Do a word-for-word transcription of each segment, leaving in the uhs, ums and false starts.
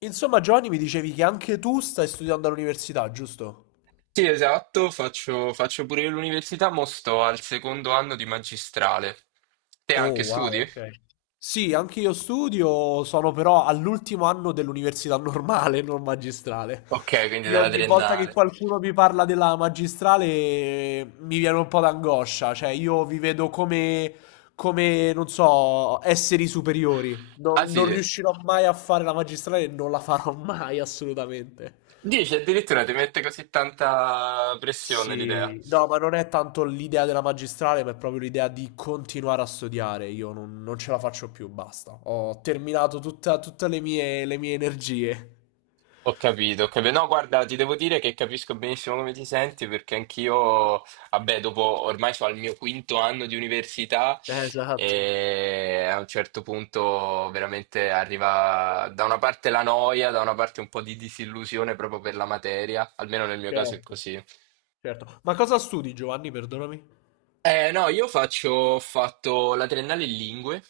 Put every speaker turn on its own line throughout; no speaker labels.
Insomma, Giovanni, mi dicevi che anche tu stai studiando all'università, giusto?
Sì, esatto, faccio, faccio pure io l'università, mo sto al secondo anno di magistrale. Te
Oh,
anche
wow,
studi?
ok. Sì, anche io studio, sono però all'ultimo anno dell'università normale, non magistrale.
Ok, quindi
Io
della
ogni volta che
triennale.
qualcuno mi parla della magistrale eh, mi viene un po' d'angoscia, cioè io vi vedo come, come, non so, esseri superiori.
Ah
Non, non
sì,
riuscirò mai a fare la magistrale e non la farò mai, assolutamente.
dici addirittura ti mette così tanta pressione l'idea.
Sì, no, ma non è tanto l'idea della magistrale, ma è proprio l'idea di continuare a studiare. Io non, non ce la faccio più, basta. Ho terminato tutta- tutte le mie, le mie energie.
Ho capito, ho capito. No, guarda, ti devo dire che capisco benissimo come ti senti perché anch'io, vabbè, dopo ormai sono al mio quinto anno di università
Eh, Esatto,
e a un certo punto veramente arriva da una parte la noia, da una parte un po' di disillusione proprio per la materia, almeno nel mio caso è
certo,
così.
certo. Ma cosa studi, Giovanni? Perdonami.
Eh, no, io faccio, ho fatto la triennale in lingue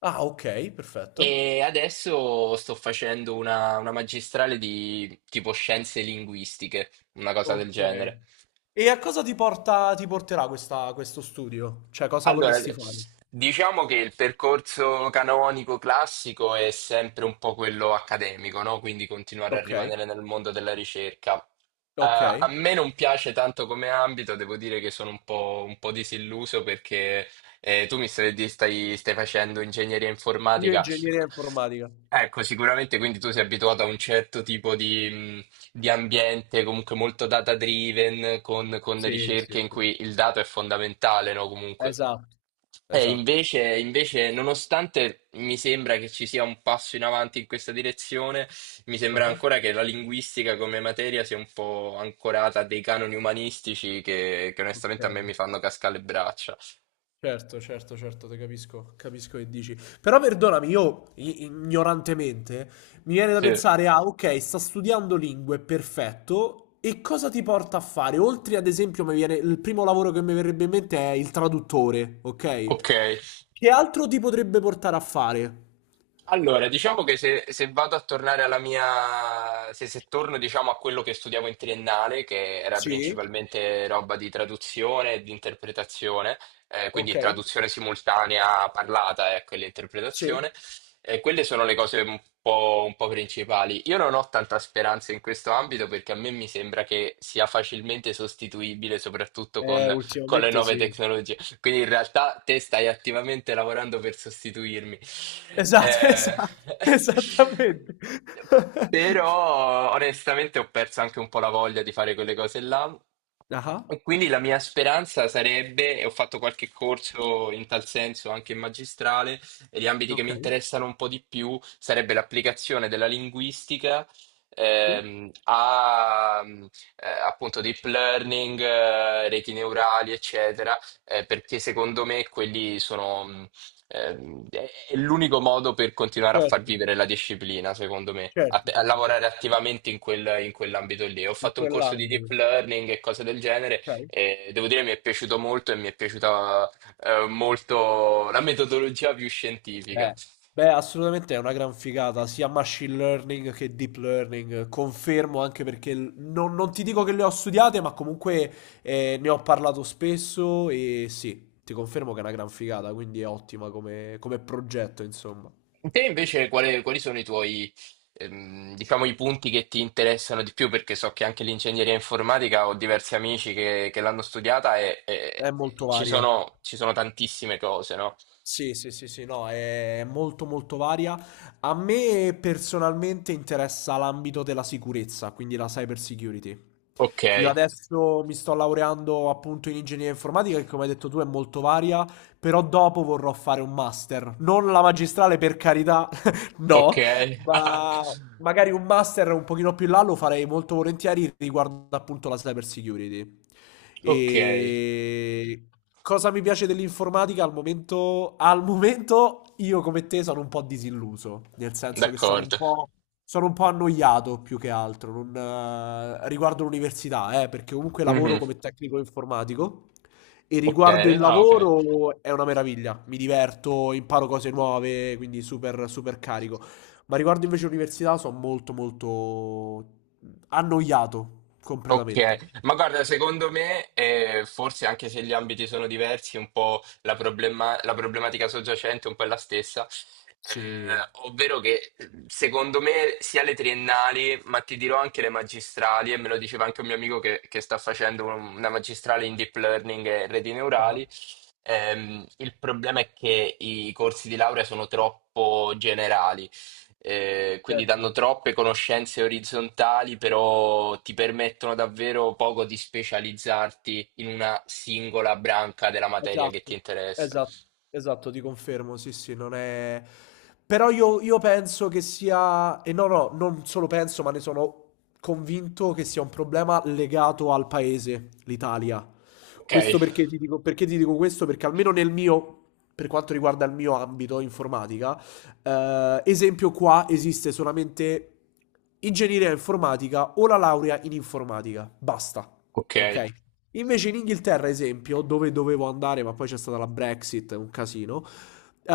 Ah, ok, perfetto.
e adesso sto facendo una una magistrale di tipo scienze linguistiche, una cosa del
Ok.
genere.
E a cosa ti porta, ti porterà questa- questo studio? Cioè, cosa
Allora,
vorresti fare?
diciamo che il percorso canonico classico è sempre un po' quello accademico, no? Quindi continuare a
Ok,
rimanere nel mondo della ricerca. Eh,
ok.
a me non piace tanto come ambito, devo dire che sono un po', un po' disilluso perché eh, tu mi stai, di- stai stai facendo ingegneria
Io
informatica.
ingegneria informatica.
Ecco, sicuramente quindi tu sei abituato a un certo tipo di, mh, di ambiente comunque molto data driven, con, con
Sì, sì,
ricerche in
sì.
cui il dato è fondamentale, no? Comunque.
Esatto,
Eh,
esatto.
invece, invece, nonostante mi sembra che ci sia un passo in avanti in questa direzione, mi sembra ancora che la linguistica come materia sia un po' ancorata a dei canoni umanistici che, che onestamente a me
Okay.
mi fanno cascare le braccia.
Certo, certo, certo, te capisco, capisco che dici. Però perdonami, io i ignorantemente mi viene da
Sì,
pensare: "Ah, okay, sta studiando lingue, perfetto, e cosa ti porta a fare?" Oltre ad esempio mi viene il primo lavoro che mi verrebbe in mente è il traduttore, okay?
ok.
Che altro ti potrebbe portare a fare?
Allora, diciamo che se, se vado a tornare alla mia, se, se torno diciamo a quello che studiavo in triennale, che era
Sì,
principalmente roba di traduzione e di interpretazione, eh, quindi
okay,
traduzione simultanea parlata, ecco, e
sì.
l'interpretazione, eh, quelle sono le cose un po', un po' principali. Io non ho tanta speranza in questo ambito perché a me mi sembra che sia facilmente sostituibile, soprattutto
Eh,
con con le
ultimamente
nuove
sì.
tecnologie. Quindi in realtà te stai attivamente lavorando per sostituirmi.
Esatto, esa
Eh,
esattamente.
Però onestamente ho perso anche un po' la voglia di fare quelle cose là.
Ah-ah,
E quindi la mia speranza sarebbe, e ho fatto qualche corso in tal senso anche in magistrale, e gli ambiti che mi
okay,
interessano un po' di più sarebbe l'applicazione della linguistica
sì,
ehm, a eh, appunto deep learning, eh, reti neurali, eccetera, eh, perché secondo me quelli sono mh, Ehm, è è l'unico modo per continuare a far
certo.
vivere la disciplina, secondo me, a,
Certo,
a
certo, certo.
lavorare attivamente in quel- in quell'ambito lì. Ho
In
fatto un corso di deep
quell'ambito,
learning e cose del genere
okay.
e devo dire mi è piaciuto molto e mi è piaciuta eh, molto la metodologia più scientifica.
Eh. Beh, assolutamente è una gran figata, sia machine learning che deep learning, confermo anche perché l- non, non ti dico che le ho studiate, ma comunque eh, ne ho parlato spesso e sì, ti confermo che è una gran figata, quindi è ottima come, come progetto, insomma.
Te invece quale- quali sono i tuoi, ehm, diciamo, i punti che ti interessano di più? Perché so che anche l'ingegneria informatica ho diversi amici che, che l'hanno studiata e,
È
e-
molto
e ci
varia.
sono, ci sono tantissime cose, no?
Sì, sì, sì, sì, no, è molto molto varia. A me personalmente interessa l'ambito della sicurezza, quindi la cyber security. Io
Okay,
adesso mi sto laureando appunto in ingegneria informatica, che come hai detto tu è molto varia, però dopo vorrò fare un master. Non la magistrale per carità, no,
okay, ah,
ma magari un master un pochino più in là lo farei molto volentieri riguardo appunto la cyber security.
okay,
E cosa mi piace dell'informatica al momento? Al momento io come te sono un po' disilluso, nel senso che sono un
d'accordo.
po', sono un po' annoiato più che altro non, eh, riguardo l'università, eh, perché comunque lavoro
Mh-mh,
come tecnico informatico. E riguardo il
okay, ah okay.
lavoro è una meraviglia, mi diverto, imparo cose nuove, quindi super, super carico. Ma riguardo invece l'università sono molto molto annoiato completamente.
Ok, ma guarda, secondo me, eh, forse anche se gli ambiti sono diversi, un po' la, problema- la problematica soggiacente è un po' è la stessa.
Sì.
Eh, ovvero che secondo me sia le triennali, ma ti dirò anche le magistrali, e me lo diceva anche un mio amico che, che sta facendo un- una magistrale in deep learning e reti
Ah,
neurali, ehm, il problema è che i corsi di laurea sono troppo generali. Eh, quindi
certo.
danno troppe conoscenze orizzontali, però ti permettono davvero poco di specializzarti in una singola branca della materia che
Esatto,
ti interessa.
esat esatto, ti confermo, sì, sì, non è però io io penso che sia e no, no, non solo penso, ma ne sono convinto che sia un problema legato al paese, l'Italia.
Ok,
Questo perché ti dico perché ti dico questo? Perché almeno nel mio per quanto riguarda il mio ambito informatica, ehm, esempio qua esiste solamente ingegneria informatica o la laurea in informatica, basta,
ok.
okay? Invece in Inghilterra, esempio, dove dovevo andare, ma poi c'è stata la Brexit, un casino,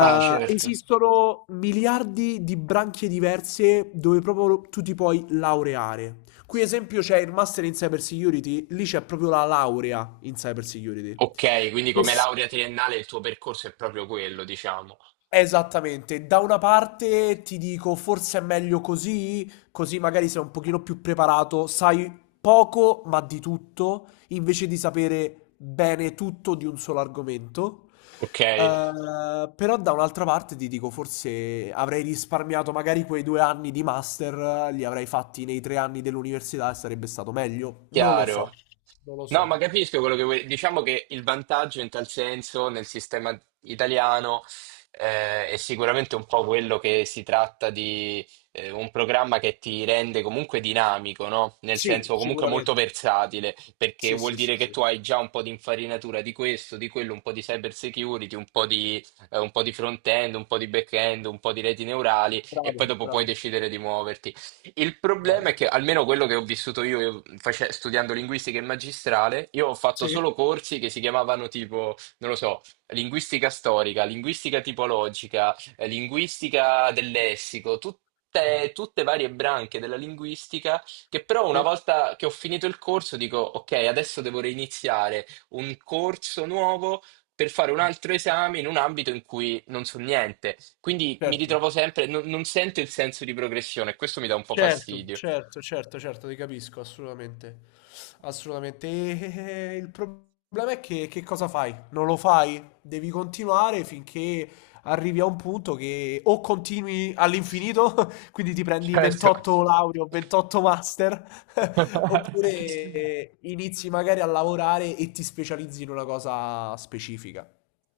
Ah, certo.
esistono miliardi di branche diverse dove proprio tu ti puoi laureare. Qui, esempio, c'è il Master in Cyber Security, lì c'è proprio la laurea in Cyber Security.
Ok, quindi
Che
come
s-
laurea triennale il tuo percorso è proprio quello, diciamo.
Esattamente, da una parte ti dico forse è meglio così, così magari sei un pochino più preparato, sai poco ma di tutto, invece di sapere bene tutto di un solo argomento.
Ok.
Eh, però da un'altra parte ti dico forse avrei risparmiato magari quei due anni di master, eh, li avrei fatti nei tre anni dell'università e sarebbe stato meglio. Non lo so,
Chiaro.
non lo
No, ma
so.
capisco quello che vuoi. Diciamo che il vantaggio in tal senso nel sistema italiano eh, è sicuramente un po' quello che si tratta di eh, un programma che ti rende comunque dinamico, no? Nel
Sì,
senso comunque molto
sicuramente.
versatile, perché
Sì,
vuol
sì, sì,
dire che
sì.
tu hai già un po' di infarinatura di questo, di quello, un po' di cyber security, un po' di, eh, un po' di front-end, un po' di back-end, un po' di reti neurali e poi
Bravo,
dopo puoi
bravo,
decidere di muoverti. Il problema
bravo.
è che, almeno quello che ho vissuto io, io face- studiando linguistica in magistrale, io ho fatto
Sì.
solo corsi che si chiamavano tipo, non lo so, linguistica storica, linguistica tipologica, eh, linguistica del lessico, tutte, tutte varie branche della linguistica, che però una
Sì.
volta che ho finito il corso dico, ok, adesso devo reiniziare un corso nuovo per fare un altro esame in un ambito in cui non so niente. Quindi mi
Certo,
ritrovo sempre, non, non sento il senso di progressione, questo mi dà un po'
certo,
fastidio.
certo, certo, certo, ti capisco, assolutamente. Assolutamente. E il problema è che, che cosa fai? Non lo fai? Devi continuare finché arrivi a un punto che o continui all'infinito, quindi ti prendi
Certo.
ventotto lauree o ventotto master, oppure inizi magari a lavorare e ti specializzi in una cosa specifica,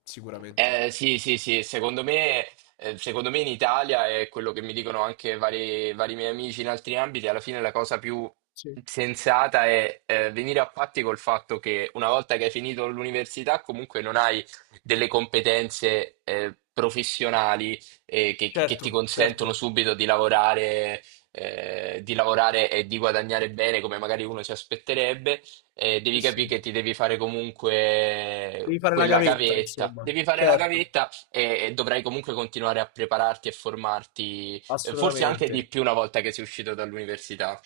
sicuramente.
Eh, sì, sì, sì, secondo me, eh, secondo me in Italia è quello che mi dicono anche vari, vari miei amici in altri ambiti, alla fine la cosa più
Sì,
sensata è eh, venire a patti col fatto che una volta che hai finito l'università comunque non hai delle competenze eh, professionali eh, che, che ti
certo,
consentono
certo.
subito di lavorare, eh, di lavorare e di guadagnare bene come magari uno si aspetterebbe eh,
Sì,
devi
sì.
capire che ti devi fare comunque
Devi fare la
quella
gavetta,
gavetta.
insomma.
Devi fare la
Certo,
gavetta e, e dovrai comunque continuare a prepararti e formarti, eh, forse anche
assolutamente.
di più una volta che sei uscito dall'università.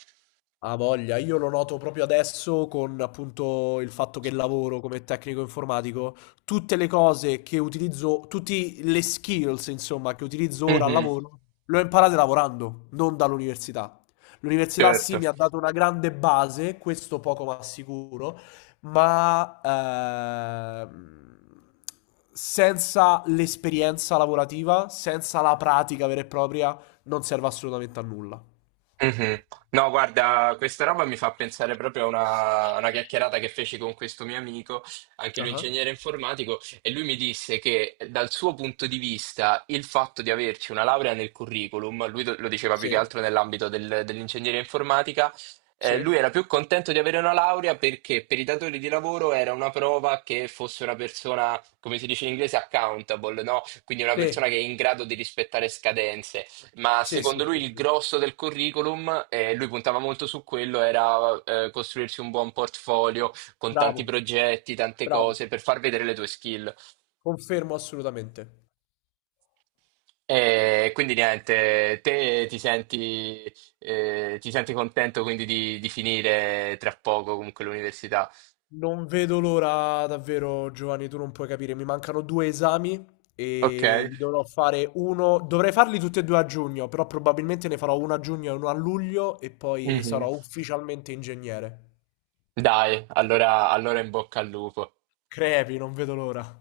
Ha voglia, io lo noto proprio adesso con appunto il fatto che lavoro come tecnico informatico, tutte le cose che utilizzo, tutte le skills insomma che utilizzo ora al
Mhm,
lavoro, le ho imparate lavorando, non dall'università. L'università sì
certo.
mi ha dato una grande base, questo poco ma sicuro, ma ehm, senza l'esperienza lavorativa, senza la pratica vera e propria, non serve assolutamente a nulla.
Mhm. No, guarda, questa roba mi fa pensare proprio a una, a una chiacchierata che feci con questo mio amico, anche lui
Ah,
ingegnere informatico, e lui mi disse che dal suo punto di vista il fatto di averci una laurea nel curriculum, lui do- lo diceva più che
sì.
altro nell'ambito del- dell'ingegneria informatica,
Sì,
eh, lui era più contento di avere una laurea perché per i datori di lavoro era una prova che fosse una persona, come si dice in inglese, accountable, no? Quindi una
sì,
persona che è in grado di rispettare scadenze. Ma
sì,
secondo
sì,
lui
sì,
il
sì.
grosso del curriculum, e lui puntava molto su quello, era eh, costruirsi un buon portfolio con tanti
Bravo,
progetti, tante
bravo.
cose per far vedere le tue skill.
Confermo assolutamente.
E quindi niente, te ti senti, eh, ti senti contento quindi di, di finire tra poco comunque l'università?
Non vedo l'ora davvero, Giovanni, tu non puoi capire. Mi mancano due esami
Ok.
e li dovrò fare uno. Dovrei farli tutti e due a giugno, però probabilmente ne farò uno a giugno e uno a luglio e poi sarò
Mhm.
ufficialmente ingegnere.
Dai, allora allora in bocca al lupo.
Crepi, non vedo l'ora.